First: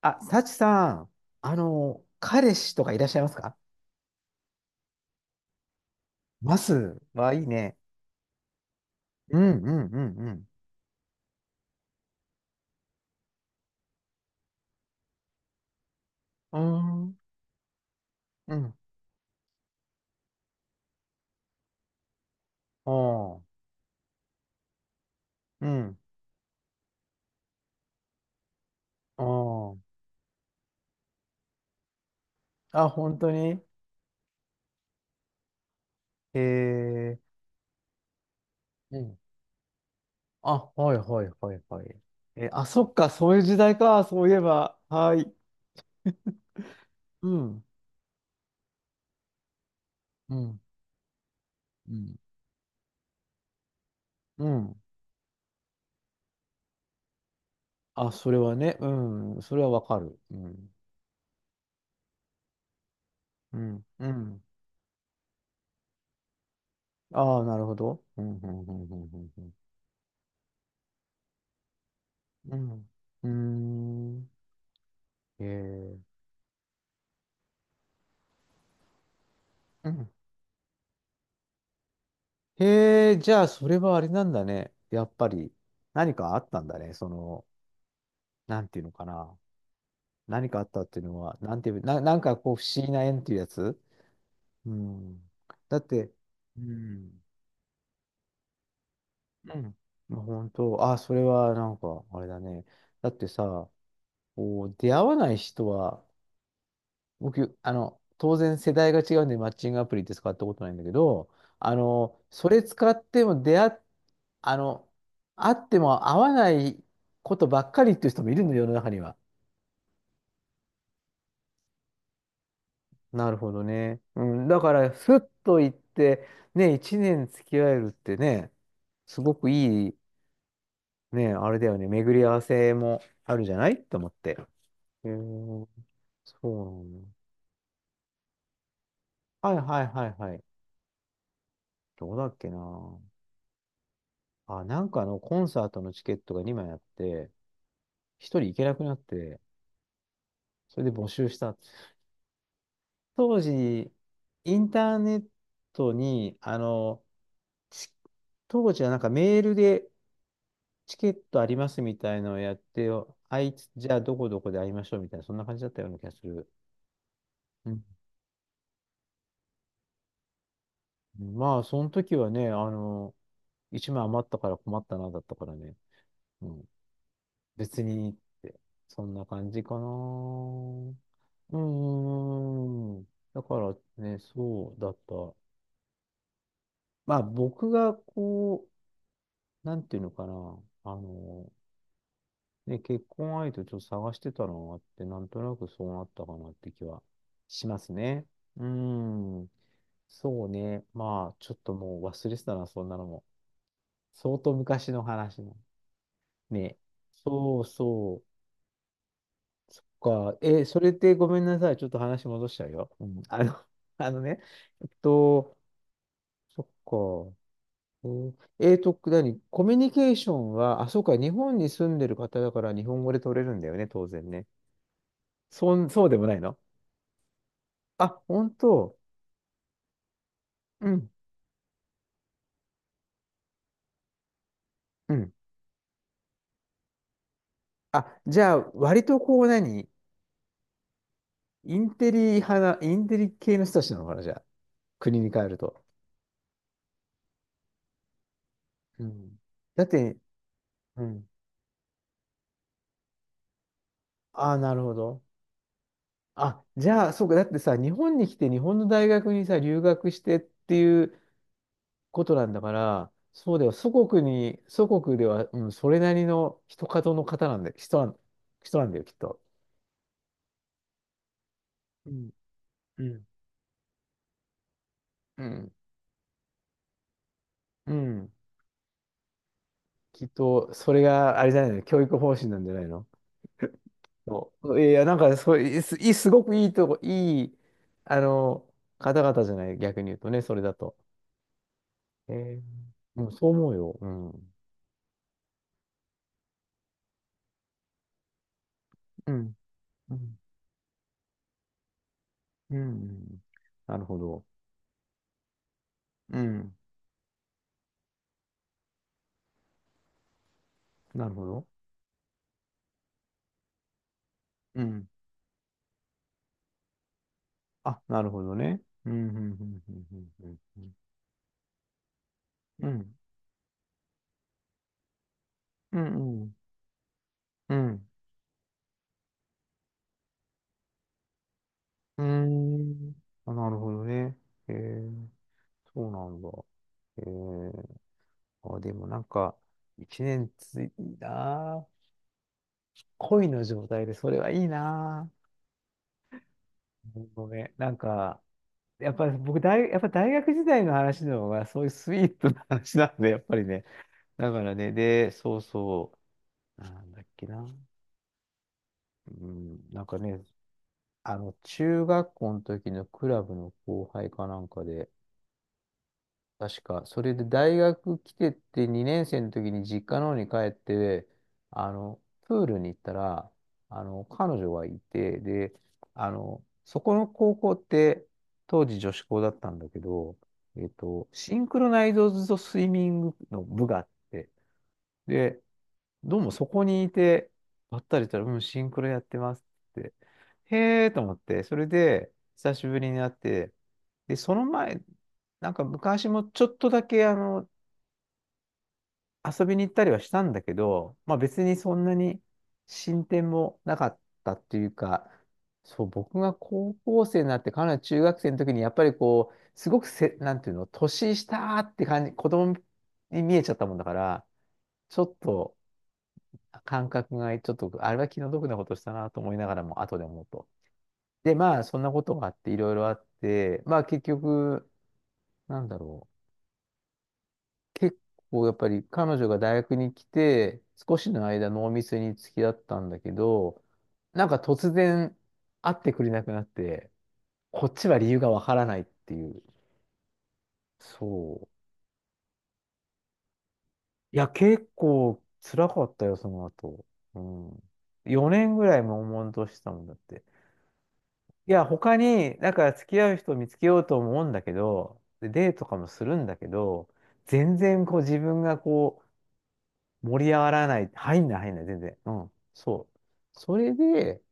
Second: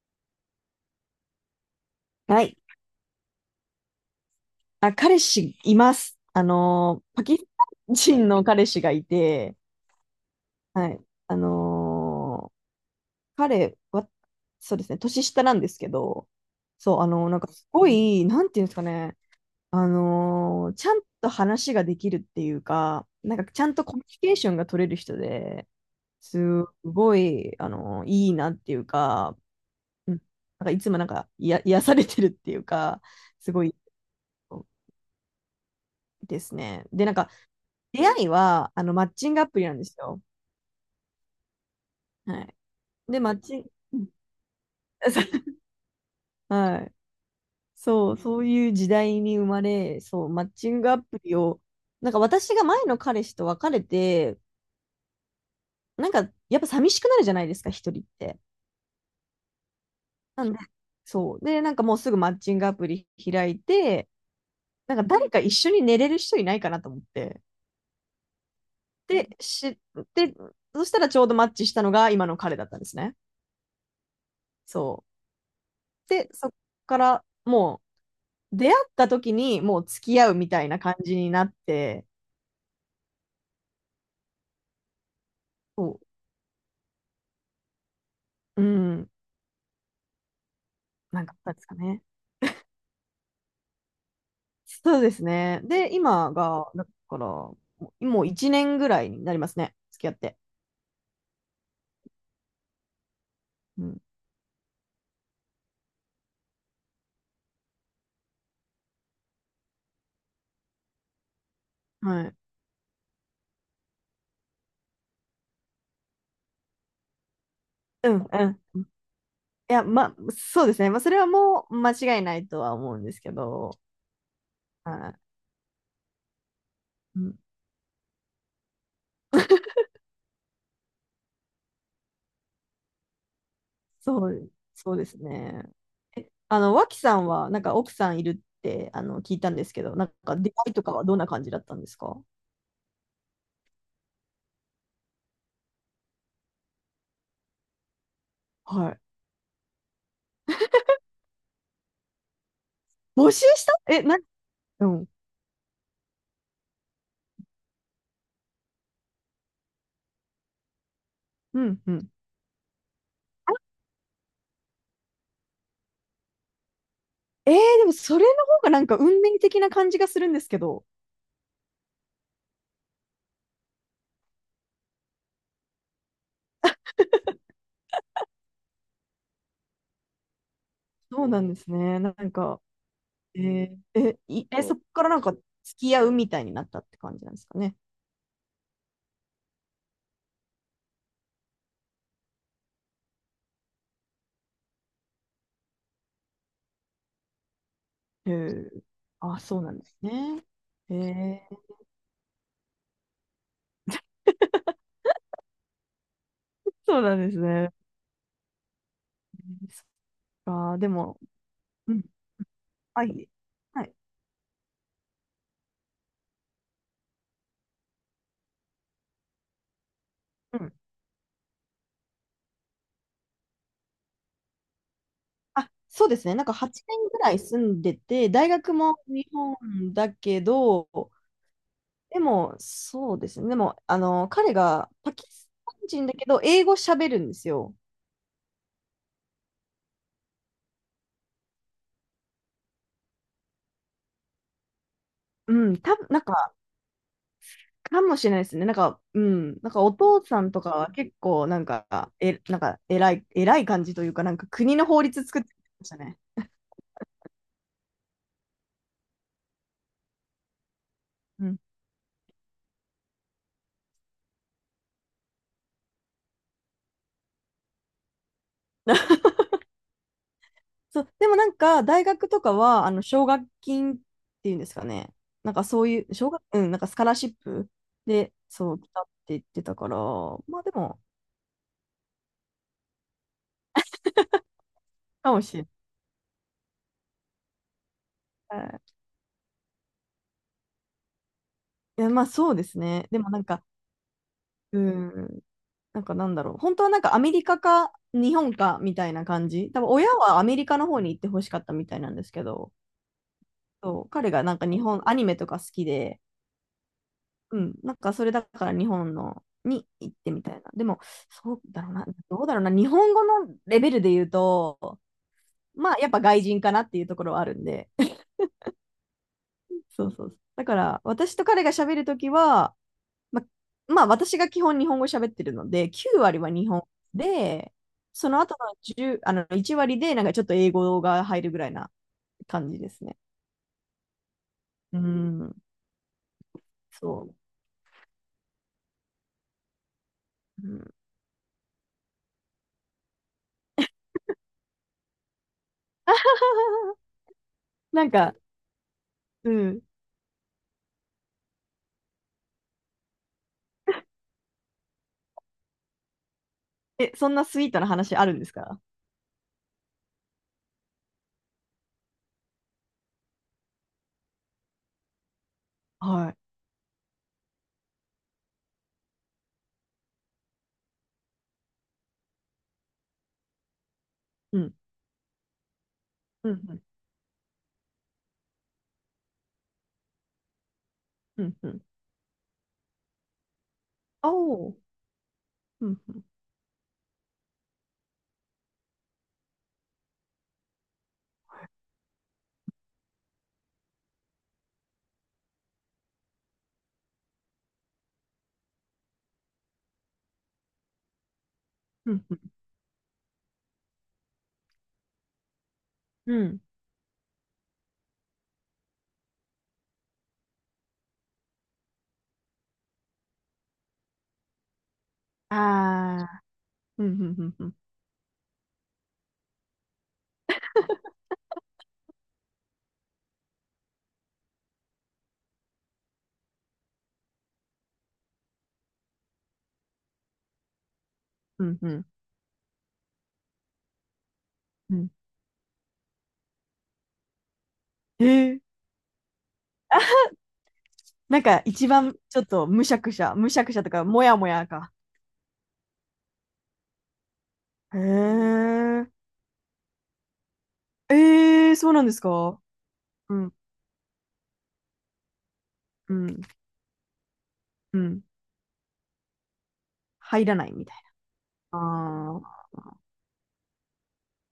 あ、サチさん、は彼い。氏とかいらっしゃいますか？あ、彼氏います。ますパはキいスいね。タン人の彼氏がいうん、うて、ん、うん、うん。はい。あのー彼は、そうですね、年下なんですけど、うーそう、ん、なんかすごい、なんうていうんでん、すかね、ちゃんと話ができるっていうあか、なんかー、ちゃんとコミュニケーションが取れる人うで、ん、すごい、いいなっていうあか、ー、うん、なんかいつもなんか、いや、癒されてるっていうあ、か、本当すに。ごいえですね。で、なんか、ー、出会いは、うマッん。チングアプリなんですよ。あ、はい、はい、はい、はい。はえー、い。あ、そっか、で、マそうッいう時チング、代か、そういえば。はい。はい。うん、そう、そういう時代に生まれ、そう、うマッん、チングアプリを、うなんん、か私が前の彼氏と別れて、うん。なんか、やっぱ寂しくなるじゃないですか、一人っあ、それて。はね、うん、それはわかる。うなんで、ん、そう。で、なんかもうすぐマッチングアプリ開ういん、うて、ん。なんか誰か一緒に寝れる人いないかなと思っあて。あ、なるほど。うん、うん、で、うん、し、で、そしたらちょうどマッチしたのが今のう彼だったんでん、すね。うん。うん。うん。うーん。そへえ。う。で、そこから、もう、出会った時にもうう付ん。き合うみたいな感じになって、へえ、じゃあ、それはあれなんだね。やっぱり、そ何かあったんだね。その、なう、うんていうのかん、な。何かあったっていうのなんかは、あったなんんですていかう、な、ね。なんかこう、不思議な縁っていうやつ。うそうでん。すね。だっで、て、今うが、だから、ん。もう1年ぐらいになりまうすね、ん。付き合っまあ、て。本当、あ、それはなんか、あれだね。だってさ、うん、こう、出会わない人は、僕、当然世代が違うんで、マッチングアプリって使ったことないんだけど、あの、はい。それ使っても出会っあの、あっても合わないことばっかりってういう人ん、もいるの、う世のん。中には。いや、ま、そうですね。まあ、それはもう間違いないとは思うんですなけるほどど、ね。うん、だから、はふい。っと行って、ね、一う年ん、付き合えるってね、すごくいい、ね、あれだよね、巡り合わせもあるじゃないと思っそて。う、そうでへえ、すね。そえ、うな脇んだ。さんは、なんか奥さんいるって、聞いたはんいですはけいど、なはんいはかい。出会いとかはどんな感じだったんですどうか？だっけな。あ、コンサートのチケットが2枚あって、1人行けなくはなっい。て、それで募集した。募当集した。時、え、な、インうターんネットに、ち当時はなんかメールでチケットありうますんうみん。たいのをやって、あいつ、じゃあどこどこで会いましょうみたいな、そんな感じだったような気がする。えー、うん、でもそれの方がなんか運命的な感じがするんですけど、まあ、その時はね、1枚余ったから困ったな、だったからね。うん、別にって、そんな感じかな。うそうなんですね。なーんか、ん。えだからーね、え、いえ、そそうこだっからなんかた。付き合うみたいになったってま感あじなんですか僕ね。がこう、なんていうのかな。あので、結婚相手をちょっと探してたのがあって、なんとなくそうなったかなって気はしますね。えうーー、あ、ん。そうなんですね。そうね。えまあ、ちょっとー、もう忘れてたな、そんなのも。相当昔の話の。ね。そうなんですそうね。そう。そそっっか。え、か、そでれっても、ごめんなさい。ちょっうとん、話戻しちゃうよ。はうん。い、はい、あのね。えっと、そっか。何コミュニケーションうん。は、あ、そうか、日本に住んでる方だから日本語で取れるんだよね、当然ね。あ、そそううででもすなね。いなんかの？8年ぐらい住んであ、て、大本学当。も日本だけうど、ん。でも、そうですね。でも、彼がパうキん。スタン人だけど、英語喋るんですよ。あ、じゃあ、割とこう何、インテリ派な、インテリ系の人たちなのかな、じゃあ。国に帰うるん、と。多分なんか、かもしれないですね。なんか、ううん。ん、なんかだっおて、父さんとかはう結ん。構、なんか、え、なんか、偉い、偉い感じというか、なんかああ、な国るのほ法ど。律作ってましたね。あ、じゃあ、そうか。だってさ、日本に来て日本の大学にさ、留学してっていううん。ことなんだから、そうだよ。祖国に、祖国では、うん、それなりの人角の方なんだ、人なんだよ、きっと。そう、でもなんか、大う学ん。とかは、う奨ん。学金っていうんですかね。うなんかん。そういう、うん、なんかスカラシップうん。で、そう、来たって言ってたから、きっまあでと、そも、れがあれじゃないの、教育方針なんじゃないの？そう。いや、なんかか、もそしう、れいすいいすごくいいとこ、あの、ない。方々じゃない、逆に言うとね、それだと。いや、まあそうえですね。でー、うもん、なんそうか、思うよ。うん。うん。なんかなんだろう。本当はなんかアメリカか日本かみたいなう感ん。じ。多分親うん。はアメリカの方に行ってほしかったみたいなんですけど、うん。なそるうほ彼がど。なんか日本、アニメとか好きで、うん。うん、なんかそれだから日本のに行ってみたいな。でも、なるほそうど。だろうな、どうだろうな、日本語のレベルで言ううと、ん。まあやっぱ外人かなっていうところはあるんで、あ、なるほどね。うん。そうそうそう。うん。だから私と彼が喋るときは、うん。うん。ま、まあ私が基本日本語喋ってるので、う9割はん。日本で、うん。うん。その後の1あの1割でなんかちょっと英語が入るぐらいなう感じですん。ね。あ、なるほどね。えうー、ん、そうなんだ。えそう。ー、あ、でもなんか、一年うついん、たな。恋の状態で、それはいいな ぁ。ごめん。なんなんか、か、やっぱりう僕大、ん。やっぱ大学時代の話の方が、そういうスイートな話なんで、やっぱりね。だからね、で、そうそう、なんえ、だっそんなけスな。イートな話あるんですか？うん、なんかね、中学校の時のクラブの後輩かなんかで、はい。確か。それで大学来てって2年生の時に実家の方に帰って、プールに行ったら、彼う女ん。がいて、で、うん。そこの高校って、当時女子校だったんだけど、うシん。ンうクん。ロナイズドスイミングの部があっおて、お。で、うん。どうもそこにいて、ばったりしたら、うん、シンクロやってますって。へえと思って、それで、久しぶりに会って、で、その前、なんか昔もちょっとだけ、遊びに行ったりはしたんだけど、まあ別にそんうなん。に進展もなかったっていうか、そう、う僕がん。高校生になって、かなり中学生の時に、やっぱりこう、すごくせ、なんていうの、年下って感じ、子供に見えちゃったもんだから、ちょっと、ああー。う感ん。覚うん。がうちょん。っと、あれは気の毒なことしたなと思いながらも、後で思うと。で、まあ、そんなことがあって、いろいろあって、まあ、結局、なんだろう。結構、やっぱり彼女が大学に来て、少しのう間、ん。う濃んうん密に付き合ったんだけど、なんか突うん。然、会ってくれなくなって、こっちはへ理由がわえ。からないっていう。なんそかう。一番ちょっとむしゃくしゃ、むしゃくしゃとか、もいやもや、や結か。構、辛かったよ、その後。うん。へ4年ぐらいえ。悶々としたもんだって。えいえ、や、そうなんで他すに、か？だから付き合うう人をん、見つけようと思うんだけど、でデートとかもうするん、んだけど、全う然こうん。自分がこう盛入りら上ながいみらたいない、入んない入んな。ない、全然。うん、ああ。そう。それで、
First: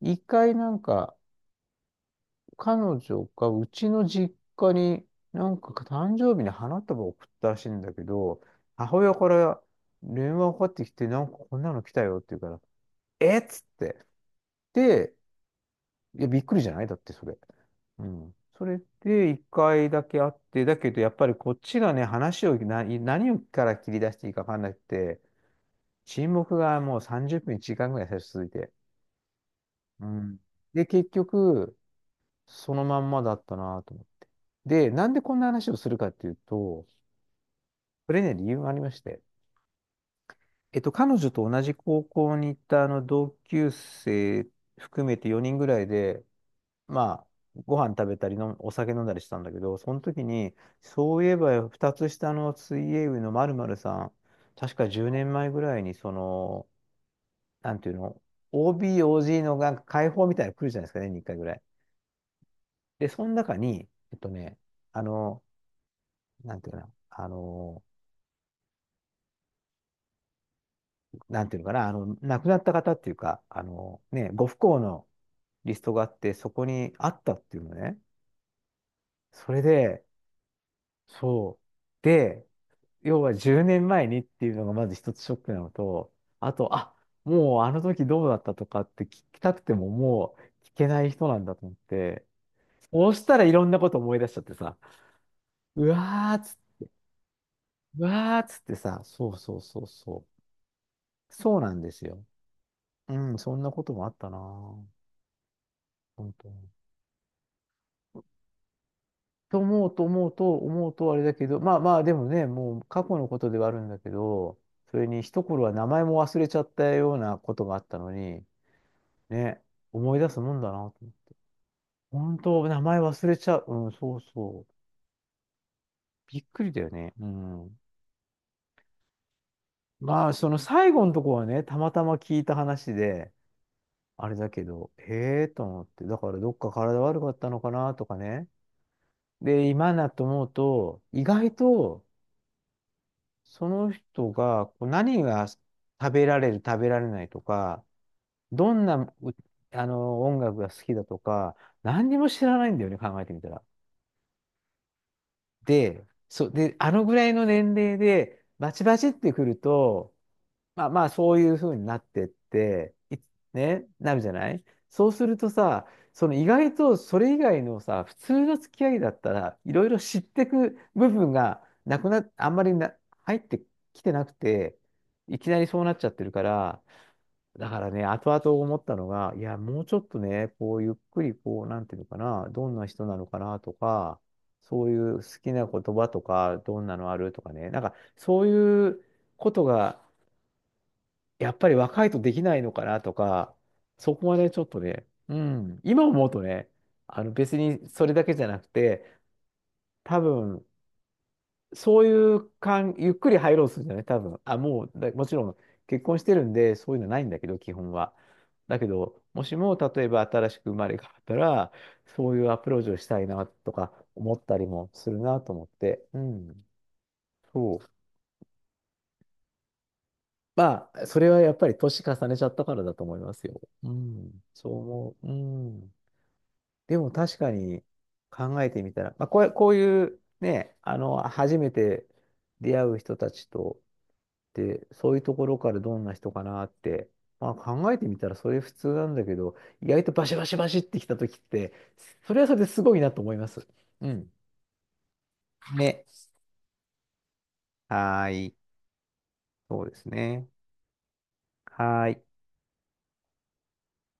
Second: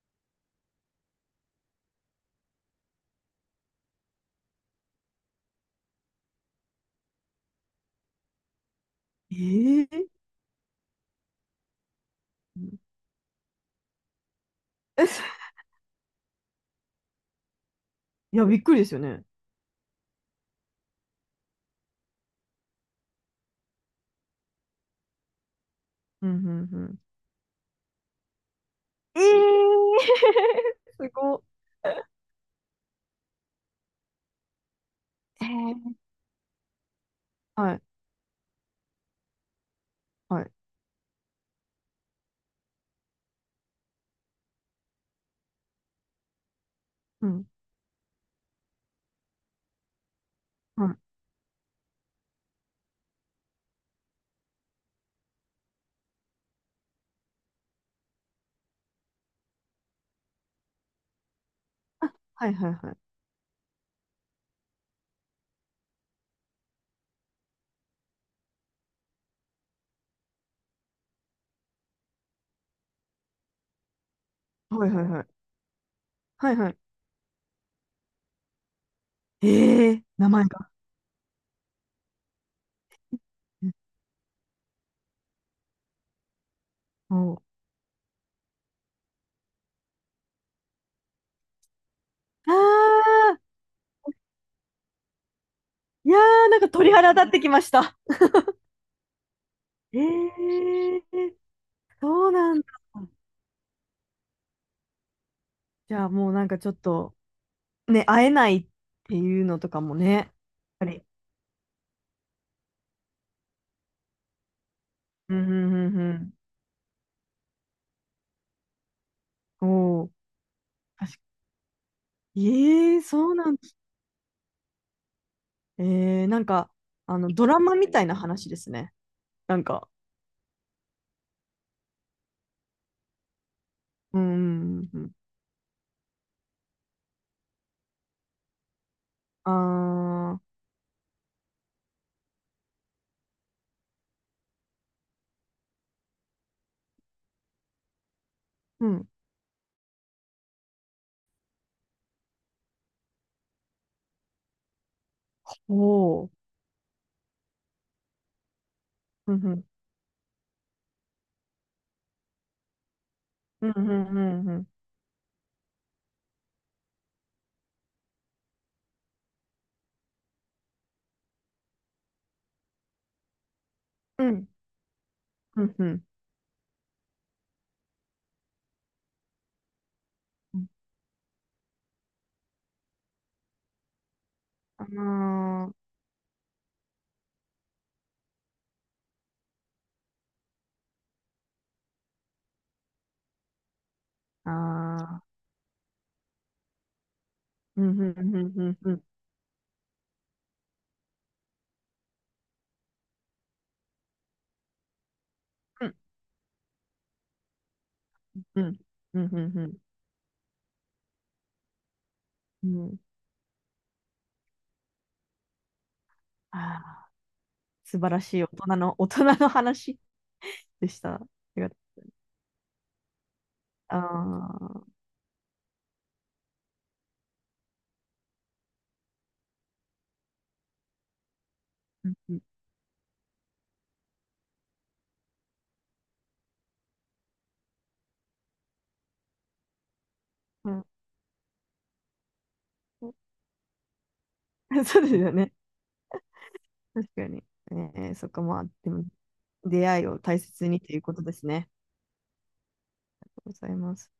一回なんか、彼女がうちの実家に、なんか誕生日に花束を送ったらしいんだけど、母親からええ。電話がかかってきて、なんかこんなの来たよって言うから、うん。えっつって。で、え、いや、びっくりじゃないだってそれ。うん。いや、びっそくれりですよね。で一回だけ会って、だけどやっぱりこっちがね、話をな、何をから切り出していいか分かんなくて、うん、沈う黙ん、うがもん。う30分、1時間ぐらい最初続いて。ええ。 うん。で、す結ごっ。局、そのまんまだったなと思って。で、なんでこんな話をすええ、るかっていうと、はい、これね、理由がありまして、はい。彼女と同じ高校に行ったあの同級生含めて4人ぐらいで、まうあ、ん、ご飯食べたりの、お酒飲んだりしたんだけど、その時に、はい。そういえば2つ下の水泳部の〇〇さん、確か10年前ぐらいに、その、なんていうの、OB、OG のなんか解放みたいなの来るじゃないですかね、2回ぐらい。あ、はい、はい、はい。で、その中に、えっとね、あの、なんていうかな、あの、なんていうのかな、あの、亡くなった方っていうか、あの、ね、ご不幸はい、はい、のはい。リストがあって、そはい、こはい。にあったっていうのね。それええ、で、名前が。そう。で、要は10うん。年前にっていうのがまず一つショックなのと、あと、あ、おう。もうあの時どうだったとかって聞きたくてももう聞けない人なんだと思って、あそうしたあ、らいろんなこと思い出しちゃってさ、ういやわーー、なつ、んか鳥肌立ってきました。うわーつってさ、そうそうそうえそえ、う。そうなんですよ。そうなんだ。うん、そんなこともあったなぁ。じゃあも本うな当んかちに。ょっと。ね、会えないっていうとのとか思うもとね。や思っうとぱ思うり。とあれだけど、まあまあでもね、もう過去のことではあるんだけど、それにうん一頃は名うん前うもん忘れちゃったようなことがあったのに、ね、うん。おお。思い出すもんだなと思確う。か。本当、名ええ前ー、忘そうれなちんゃう。です。うん、そうそう。えびなっんくか、りだよね。うドラマん。みたいな話ですね。なんか、まあ、その最後のとこはね、たまたま聞いた話で、うんうあれだけんど、うん。へえと思って、だからどっか体悪かったのかなとかね。あで、今だなあ、思うと、意外と、その人がこう何が食べられる、食べられないとか、どんうなん。うあの音楽が好きだとか、何にも知らないんだよね、考えてみたら。おで、お。そう、で、あのぐらいの年齢で、バチバチってうんくうるん。と、まあまあ、そういうふうになってって、うんうんなうるじゃんなうい？ん。そうするとさ、その意外とそれ以外のさ、普通の付き合いだったら、いろいろ知ってく部分がなくな、あんまりな、入ってきてうなくん。て、いきなうりんそうなっうちゃってるから、だからね、後々思ったのが、いや、もうちょっとね、ん。こう、ゆっくり、こう、なんていうのかな、どんな人なのかなとか、そういう好きなあ言葉とか、どんなのあるとかね、なんか、そういうことが、やっぱり若いとできないのかなとか、そこはね、あ、ちょっとね、ああ、うん、今思うとね、別うにんうそれんうだけんじゃなうくんうん。て、多分、そういう感、ゆっくり入ろうとするんじゃない多分。あ、もう、だもちろんうん。結婚してるんで、そういうのないんだけど、基本は。うだんけど、うんうんもしうも、ん。例えば新しく生まれ変わったら、そういうアうプローチをん。したいなとか思ったりもするなと思って。うあん。あ、そう。素晴らしい大人の話でましあ、た。そあれはやっりぱがとりうございます。年重ねちゃったからだと思いますよ。うあん。そうあ、思う。うん。でも確かに考えてみたら、まあ、こう、こういうね、初めてうんうん出会う人たちと、で、そういうところからどんな人かなって、まあ考えてみたらそれ普通なんだけど、意外とバシバシバうシっん。 てきた時って、それはそれですごいなと思います。うん。そうですよね。ね。確かに。えはそっーか、い。まあ、でも、そ出うで会すいを大ね。切にということですね。はーい。ありがとうございます。